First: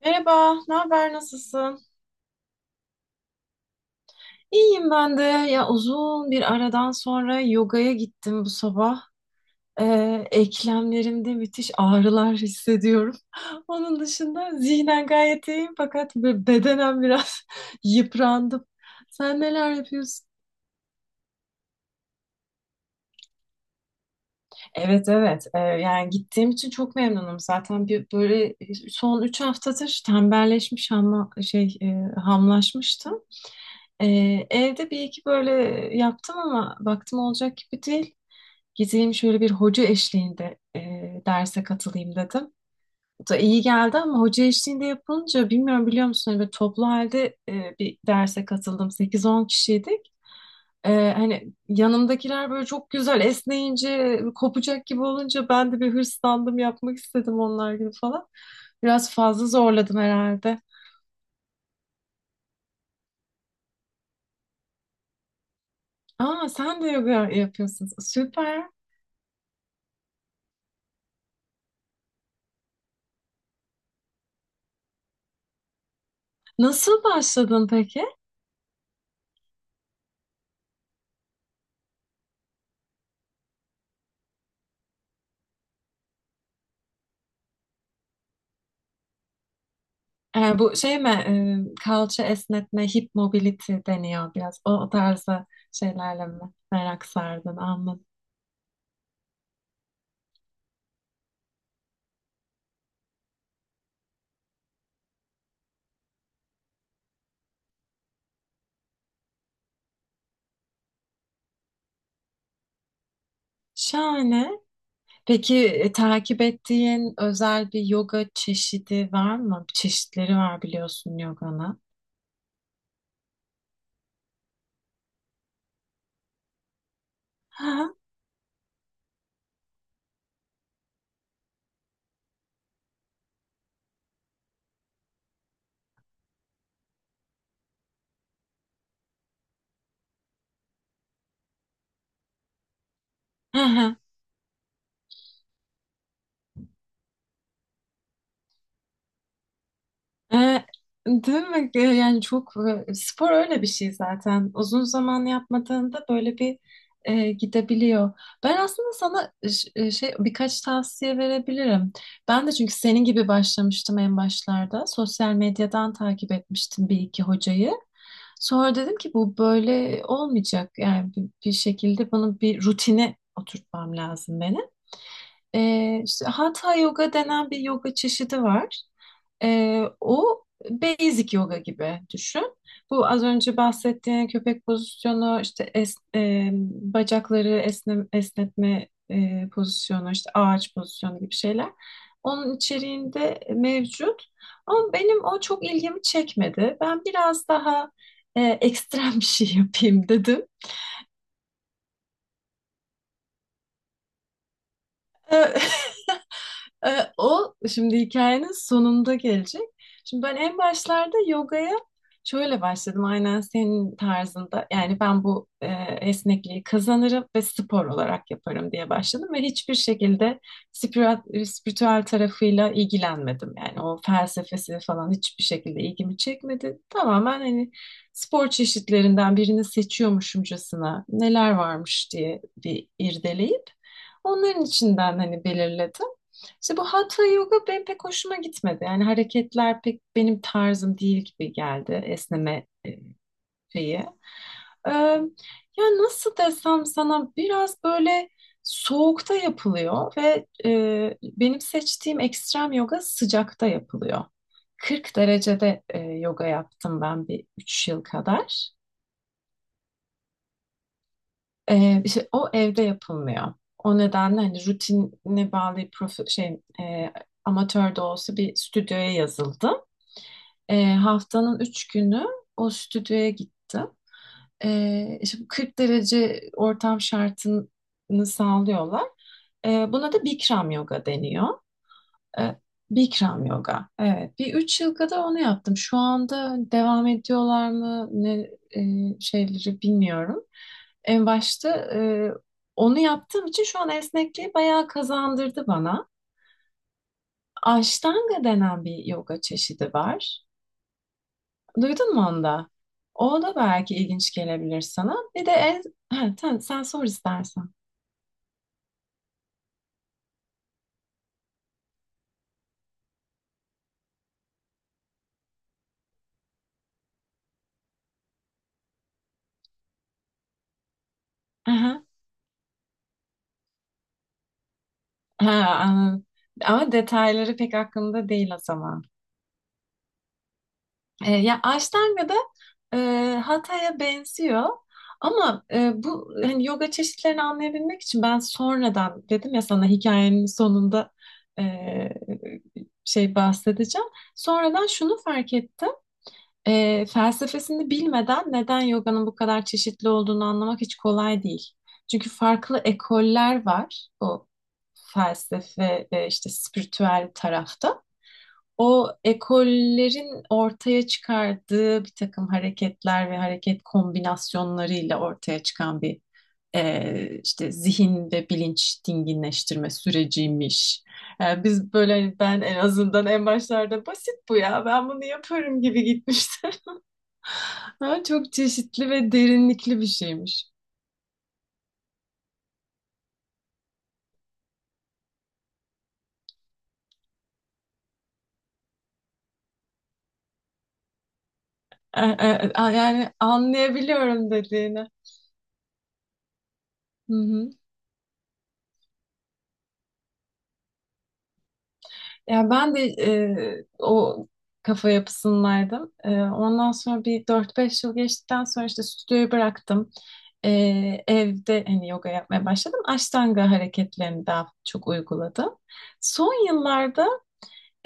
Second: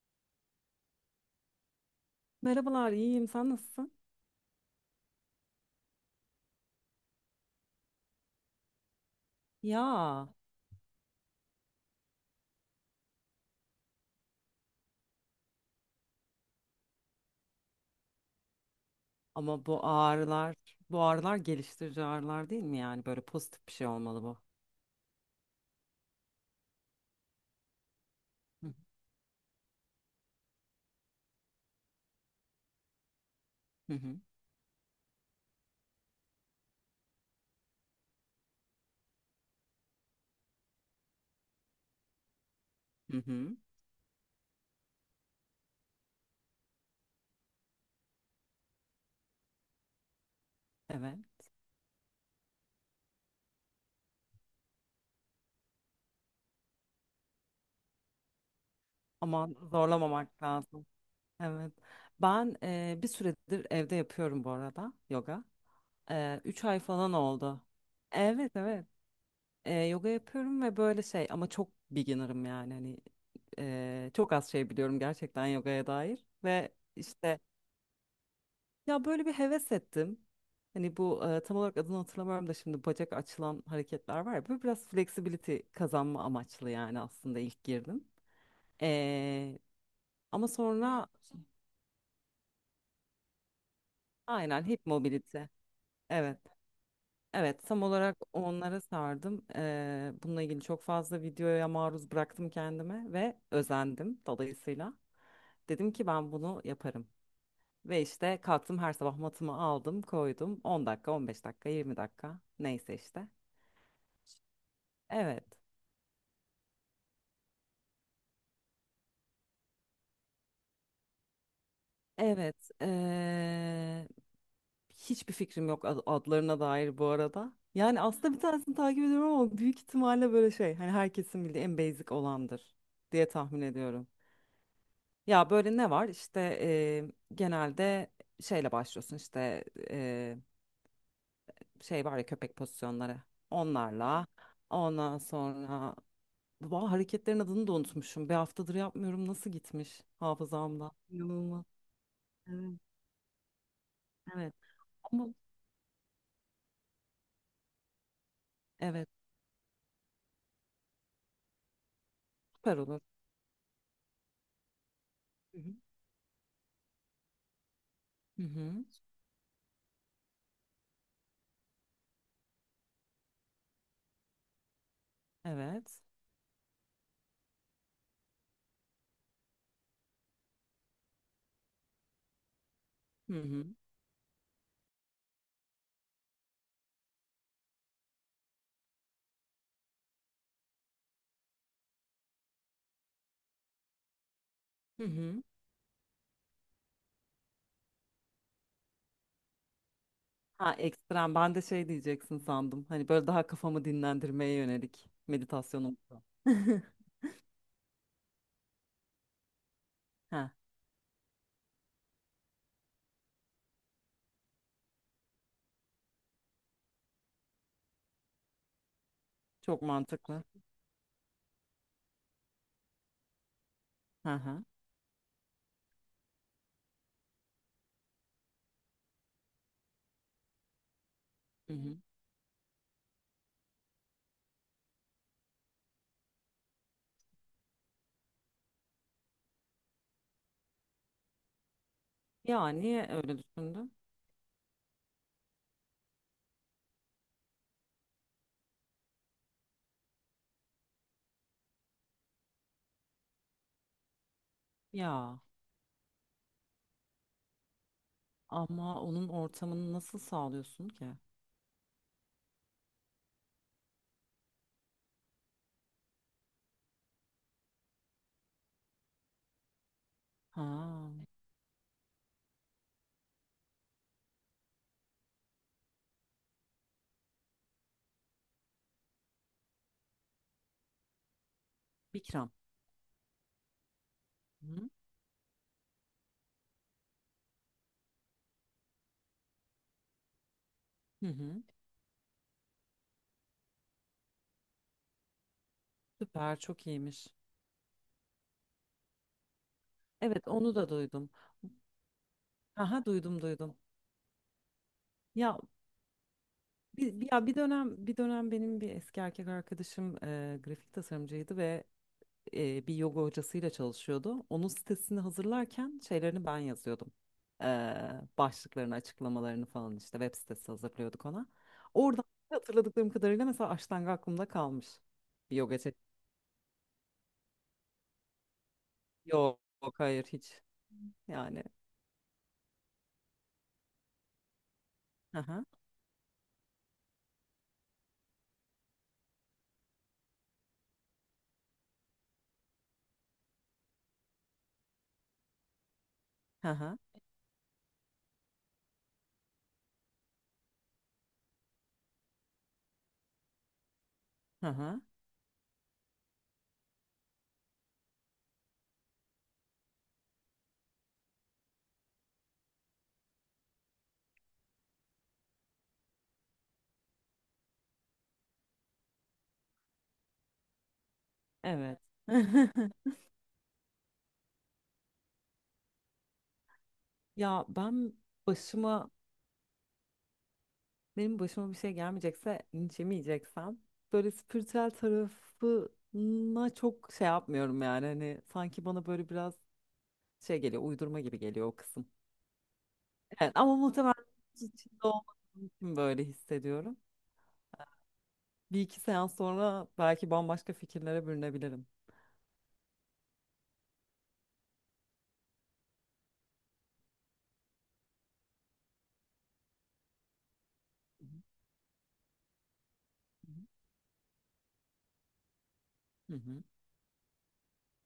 Merhaba, ne haber, nasılsın? Merhabalar, iyiyim. Sen nasılsın? İyiyim ben de. Ya uzun bir aradan sonra yogaya gittim bu sabah. Ya Eklemlerimde müthiş ağrılar hissediyorum. Onun dışında zihnen gayet iyiyim fakat bedenen biraz yıprandım. Sen ama neler bu yapıyorsun? ağrılar, bu ağrılar geliştirici ağrılar değil mi yani? Böyle pozitif bir şey olmalı bu. Evet, evet. Yani gittiğim için çok memnunum. Zaten bir böyle Hı son 3 haftadır tembelleşmiş ama hamlaşmıştım. hı hı. Evde bir iki böyle yaptım ama baktım olacak gibi değil. Gideyim şöyle bir hoca eşliğinde derse katılayım dedim. Hı Bu hı. da Hı. iyi geldi ama hoca eşliğinde yapılınca bilmiyorum biliyor musun hani böyle toplu halde bir derse katıldım. Sekiz on kişiydik. Evet. Hani yanımdakiler böyle çok güzel esneyince kopacak gibi olunca ben de bir hırslandım yapmak istedim onlar gibi falan. Biraz fazla Ama zorladım zorlamamak herhalde. lazım. Evet. Ben bir süredir evde yapıyorum bu arada yoga. Aa, Üç ay sen de falan yoga oldu. yapıyorsun. Evet, Süper. evet. Yoga yapıyorum ve böyle şey ama çok beginner'ım yani hani çok az şey biliyorum gerçekten yogaya dair ve Nasıl işte. başladın peki? Ya böyle bir heves ettim. Hani bu tam olarak adını hatırlamıyorum da şimdi bacak açılan hareketler var ya. Böyle biraz flexibility kazanma amaçlı yani aslında ilk girdim. Ee, ama Bu şey sonra mi? Kalça esnetme, hip mobility deniyor biraz. aynen O hip o mobility. tarzı şeylerle Evet, mi merak sardın? evet tam Anladım. olarak onlara sardım. Bununla ilgili çok fazla videoya maruz bıraktım kendime ve özendim dolayısıyla. Dedim ki ben bunu yaparım. Ve işte kalktım her sabah matımı aldım, koydum. 10 dakika, 15 dakika, 20 dakika neyse işte. Şahane. Evet. Peki takip ettiğin özel bir yoga çeşidi var mı? Çeşitleri var biliyorsun yoganın. Evet, hiçbir fikrim yok adlarına dair bu arada. Hı hı. Yani aslında bir tanesini takip ediyorum ama büyük ihtimalle böyle şey hani herkesin bildiği en basic olandır diye tahmin ediyorum. Ya böyle ne var İşte genelde şeyle başlıyorsun işte, eee, şey var ya, köpek pozisyonları, Hı hı. onlarla, ondan sonra. Vah, hareketlerin adını da unutmuşum. Bir haftadır yapmıyorum, nasıl gitmiş E, hafızamda. değil İnanılmaz. mi? Yani çok Evet, spor öyle bir şey zaten. evet. Uzun zaman Ama yapmadığında böyle bir gidebiliyor. Ben aslında evet, sana birkaç tavsiye verebilirim. Ben de çünkü süper olur. senin gibi başlamıştım en başlarda. Sosyal medyadan takip etmiştim bir iki hocayı. Hı Sonra hı. dedim ki bu böyle olmayacak. Yani bir şekilde bunun bir rutine oturtmam lazım benim. Evet. İşte Hatha yoga denen bir yoga çeşidi var. O basic yoga gibi düşün. Bu az Hı önce hı. bahsettiğin köpek pozisyonu, işte bacakları esnetme pozisyonu, işte ağaç pozisyonu gibi şeyler. Onun içeriğinde mevcut. Ama Hı benim o hı. çok ilgimi çekmedi. Ben biraz daha ekstrem bir şey yapayım dedim. Ha, ekstrem. Ben de şey diyeceksin sandım. Hani böyle daha kafamı dinlendirmeye yönelik meditasyonum. E, O şimdi hikayenin sonunda gelecek. Şimdi ben Ha, en başlarda yogaya şöyle başladım. Aynen senin tarzında. Yani ben bu esnekliği kazanırım ve spor olarak yaparım diye başladım ve hiçbir çok şekilde mantıklı. Spiritüel tarafıyla ilgilenmedim. Yani o Hı hı. felsefesi falan hiçbir şekilde ilgimi çekmedi. Tamamen hani spor çeşitlerinden birini seçiyormuşumcasına neler Hı hı. varmış diye bir irdeleyip onların içinden hani belirledim. İşte bu hatha yoga benim pek hoşuma gitmedi. Yani hareketler pek benim tarzım değil gibi geldi esneme Ya niye öyle düşündün? şeyi. Ee, Ya nasıl desem sana biraz böyle soğukta yapılıyor ve benim seçtiğim ekstrem yoga sıcakta yapılıyor. 40 Ya derecede yoga yaptım ben bir 3 yıl kadar. ama onun ortamını nasıl sağlıyorsun ki? İşte o evde yapılmıyor. O nedenle hani rutinine bağlı amatör de olsa bir stüdyoya yazıldım. E, Ha, haftanın 3 günü o stüdyoya gittim. İşte bu 40 derece ortam şartını sağlıyorlar. Buna da Bikram yoga deniyor. E, Bikram. Bikram yoga. Evet, bir Hı üç hı. yıl kadar onu yaptım. Şu anda devam ediyorlar mı ne e, şeyleri bilmiyorum. En Hı hı. başta onu yaptığım için şu an esnekliği bayağı kazandırdı bana. Süper, çok iyiymiş. Ashtanga denen bir yoga çeşidi var. Evet, onu da duydum. Duydun mu onu da? Aha, duydum, O da duydum. belki ilginç gelebilir sana. Bir de Ya, en... Ha, sen sor ya bir istersen. dönem bir dönem benim bir eski erkek arkadaşım grafik tasarımcıydı ve bir yoga hocasıyla çalışıyordu. Onun sitesini hazırlarken şeylerini ben yazıyordum. E, başlıklarını, açıklamalarını falan işte web sitesi hazırlıyorduk ona. Aha. Oradan hatırladıklarım kadarıyla mesela Ashtanga aklımda kalmış. Ha, Bir yoga çek. anladım. Ama detayları pek aklımda değil o zaman. Yok, hayır hiç. Ya Yani. Ashtanga'da e, Hatha'ya benziyor. Hı Ama hı. Bu hani yoga çeşitlerini anlayabilmek için ben sonradan dedim ya sana hikayenin sonunda e, bahsedeceğim. Sonradan şunu fark ettim. Hı hı. Felsefesini bilmeden neden yoganın bu kadar çeşitli olduğunu anlamak hiç kolay değil. Çünkü farklı ekoller var o Hı hı. felsefe ve işte spiritüel tarafta. O ekollerin ortaya çıkardığı bir takım hareketler ve hareket kombinasyonlarıyla ortaya çıkan bir işte zihin ve bilinç dinginleştirme süreciymiş. Biz Evet. böyle hani ben en azından en başlarda basit bu ya ben bunu yaparım gibi gitmiştim. Ya ben Ha, çok çeşitli başıma ve derinlikli bir şeymiş. benim başıma bir şey gelmeyecekse, linç yemeyeceksem böyle spiritüel tarafına çok şey yapmıyorum yani. Hani sanki bana böyle biraz şey geliyor, uydurma gibi geliyor o kısım. Yani Evet, ama muhtemelen anlayabiliyorum içinde dediğini. olmadığım için böyle hissediyorum. Hı hı. Bir iki seans sonra belki bambaşka fikirlere bürünebilirim. Ya ben de o kafa yapısındaydım. Ondan sonra bir 4-5 yıl geçtikten sonra işte stüdyoyu bıraktım. Hı hı. Evde hani yoga yapmaya başladım. Ashtanga hareketlerini daha çok uyguladım. Hı hı. Son yıllarda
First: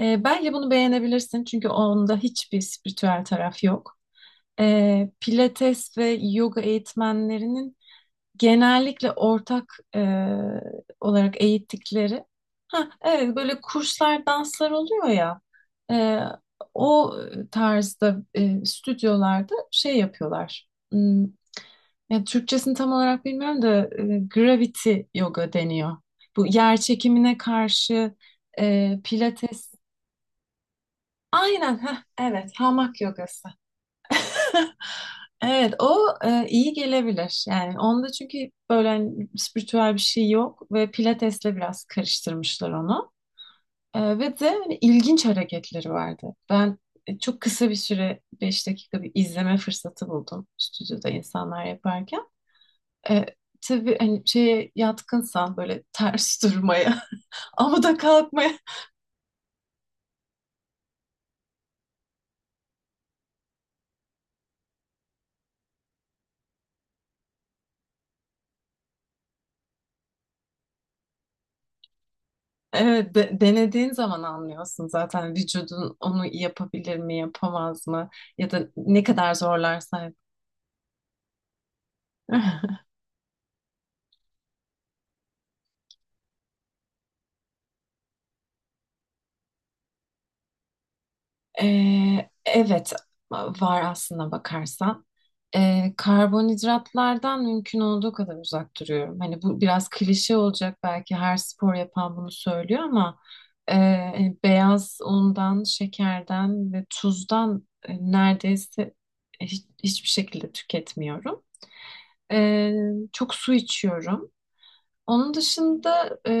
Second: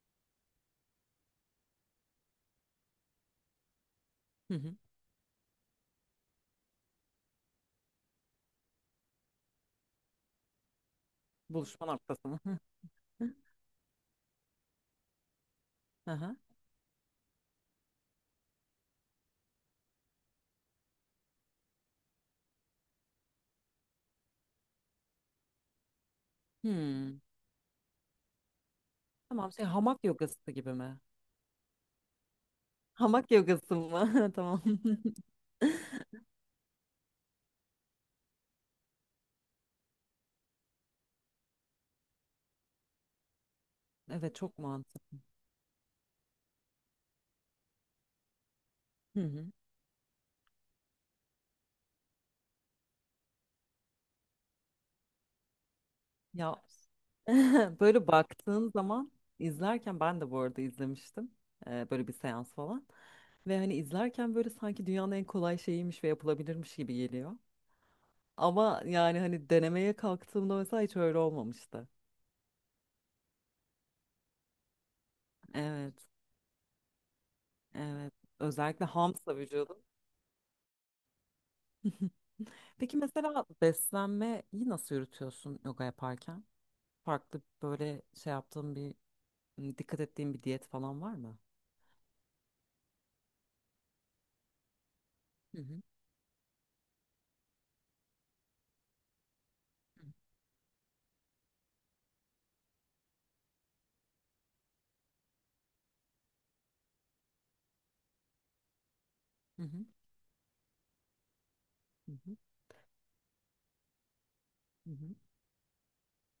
belki bunu beğenebilirsin çünkü onda hiçbir spiritüel taraf yok. Hı hı. Pilates ve yoga eğitmenlerinin genellikle ortak olarak Buluşma eğittikleri noktası mı? ha evet böyle kurslar danslar oluyor ya e, Aha. o tarzda stüdyolarda şey yapıyorlar. Hmm, yani Türkçesini tam olarak bilmiyorum da gravity yoga deniyor. Bu yer Hmm. çekimine karşı Tamam, şey, pilates. hamak yogası gibi mi? Aynen, heh, evet, hamak Hamak yogası. yogası mı? Tamam. Evet, o iyi gelebilir. Yani onda çünkü böyle hani spiritüel bir şey yok ve pilatesle biraz karıştırmışlar onu. Evet, Ve de çok hani mantıklı. ilginç hareketleri vardı. Ben çok kısa bir süre, 5 dakika bir izleme fırsatı buldum stüdyoda insanlar yaparken. E, tabii hani şeye yatkınsan böyle ters Ya durmaya, amuda böyle kalkmaya. baktığın zaman izlerken ben de bu arada izlemiştim. Böyle bir seans falan. Ve hani izlerken böyle sanki dünyanın en kolay şeyiymiş ve yapılabilirmiş gibi geliyor. Ama yani hani denemeye kalktığımda mesela hiç öyle olmamıştı. Evet, denediğin zaman anlıyorsun zaten Evet, vücudun onu yapabilir mi, yapamaz mı evet. ya da Özellikle ne kadar hamsa vücudum. zorlarsa. Peki mesela beslenmeyi nasıl yürütüyorsun yoga yaparken? Farklı böyle şey yaptığın dikkat ettiğin bir diyet falan var mı? Evet, var aslına bakarsan. Hı hı. Karbonhidratlardan mümkün olduğu kadar uzak duruyorum. Hani bu biraz klişe olacak belki her spor yapan bunu söylüyor ama hani beyaz undan, şekerden ve tuzdan neredeyse Hı hı. hiçbir şekilde tüketmiyorum. Hı hı. Ee, Çok su içiyorum. Hı hı. Onun dışında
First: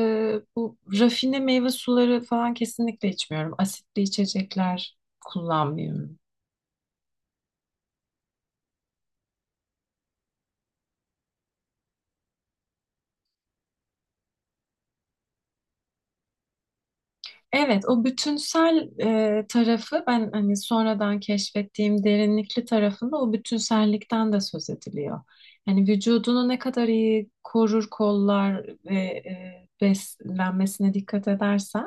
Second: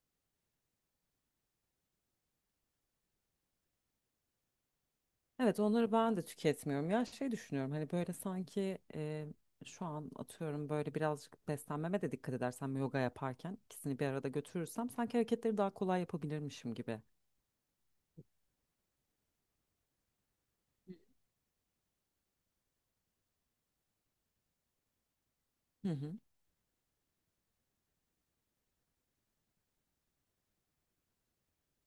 bu rafine meyve suları falan kesinlikle içmiyorum. Asitli içecekler Evet, onları ben kullanmıyorum. de tüketmiyorum. Ya şey düşünüyorum hani böyle sanki şu an atıyorum böyle birazcık beslenmeme de dikkat edersem yoga yaparken ikisini bir arada götürürsem sanki hareketleri daha kolay yapabilirmişim gibi. Evet, o bütünsel tarafı ben hani sonradan keşfettiğim derinlikli tarafında o bütünsellikten de söz ediliyor. Yani Hı hı. vücudunu ne kadar iyi korur, kollar ve beslenmesine dikkat edersen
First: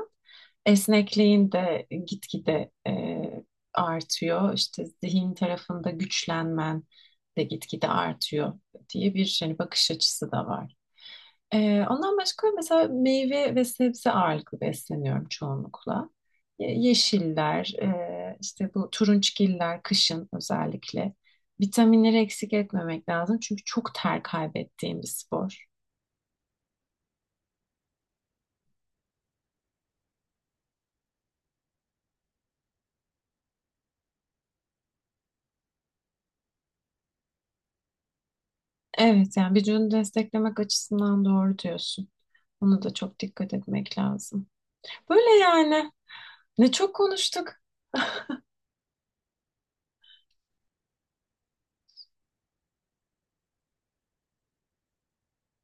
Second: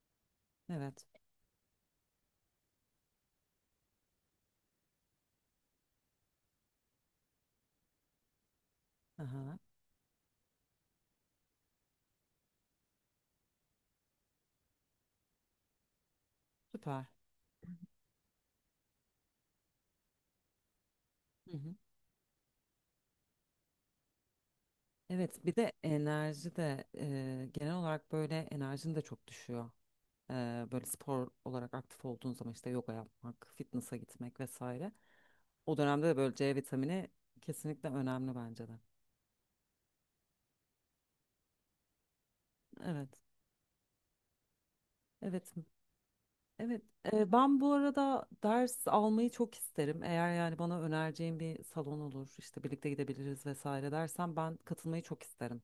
Evet. esnekliğin de gitgide artıyor. İşte zihin tarafında güçlenmen de gitgide artıyor diye bir Aha, hani bakış açısı da var. Ondan başka mesela meyve ve sebze ağırlıklı besleniyorum çoğunlukla. Süper. Yeşiller, işte bu turunçgiller kışın özellikle. Hı hı. Vitaminleri eksik etmemek lazım çünkü çok ter kaybettiğim bir Evet bir spor. de enerji de genel olarak böyle enerjin de çok düşüyor. E, böyle spor olarak aktif olduğun zaman işte yoga yapmak, fitness'a gitmek vesaire. O dönemde de böyle C vitamini kesinlikle önemli bence de. Evet, yani vücudunu desteklemek açısından doğru diyorsun. Ona da çok Evet. dikkat etmek lazım. Böyle Evet. yani. Ne Evet, çok konuştuk. ben bu arada ders almayı çok isterim. Eğer yani bana önereceğin bir salon olur, işte birlikte gidebiliriz vesaire dersen ben katılmayı çok isterim.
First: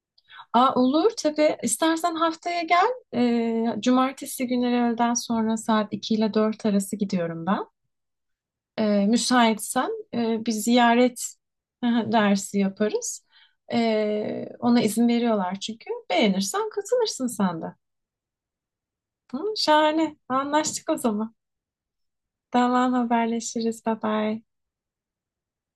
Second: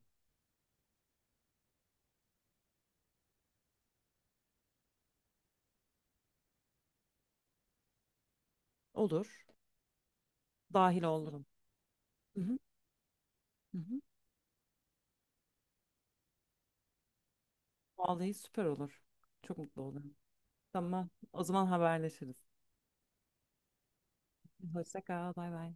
Aa, olur tabii. İstersen haftaya gel. Cumartesi günleri öğleden sonra saat 2 ile 4 arası gidiyorum ben. E, Olur, Müsaitsen bir dahil ziyaret olurum. Hı hı, dersi yaparız. hı hı. Ona izin veriyorlar çünkü. Beğenirsen katılırsın sen de. Vallahi süper olur. Hı, Çok mutlu olurum. şahane. Anlaştık o Tamam, zaman. o zaman haberleşiriz. Tamam, haberleşiriz. Bye bye. Hoşça kal, bay bay.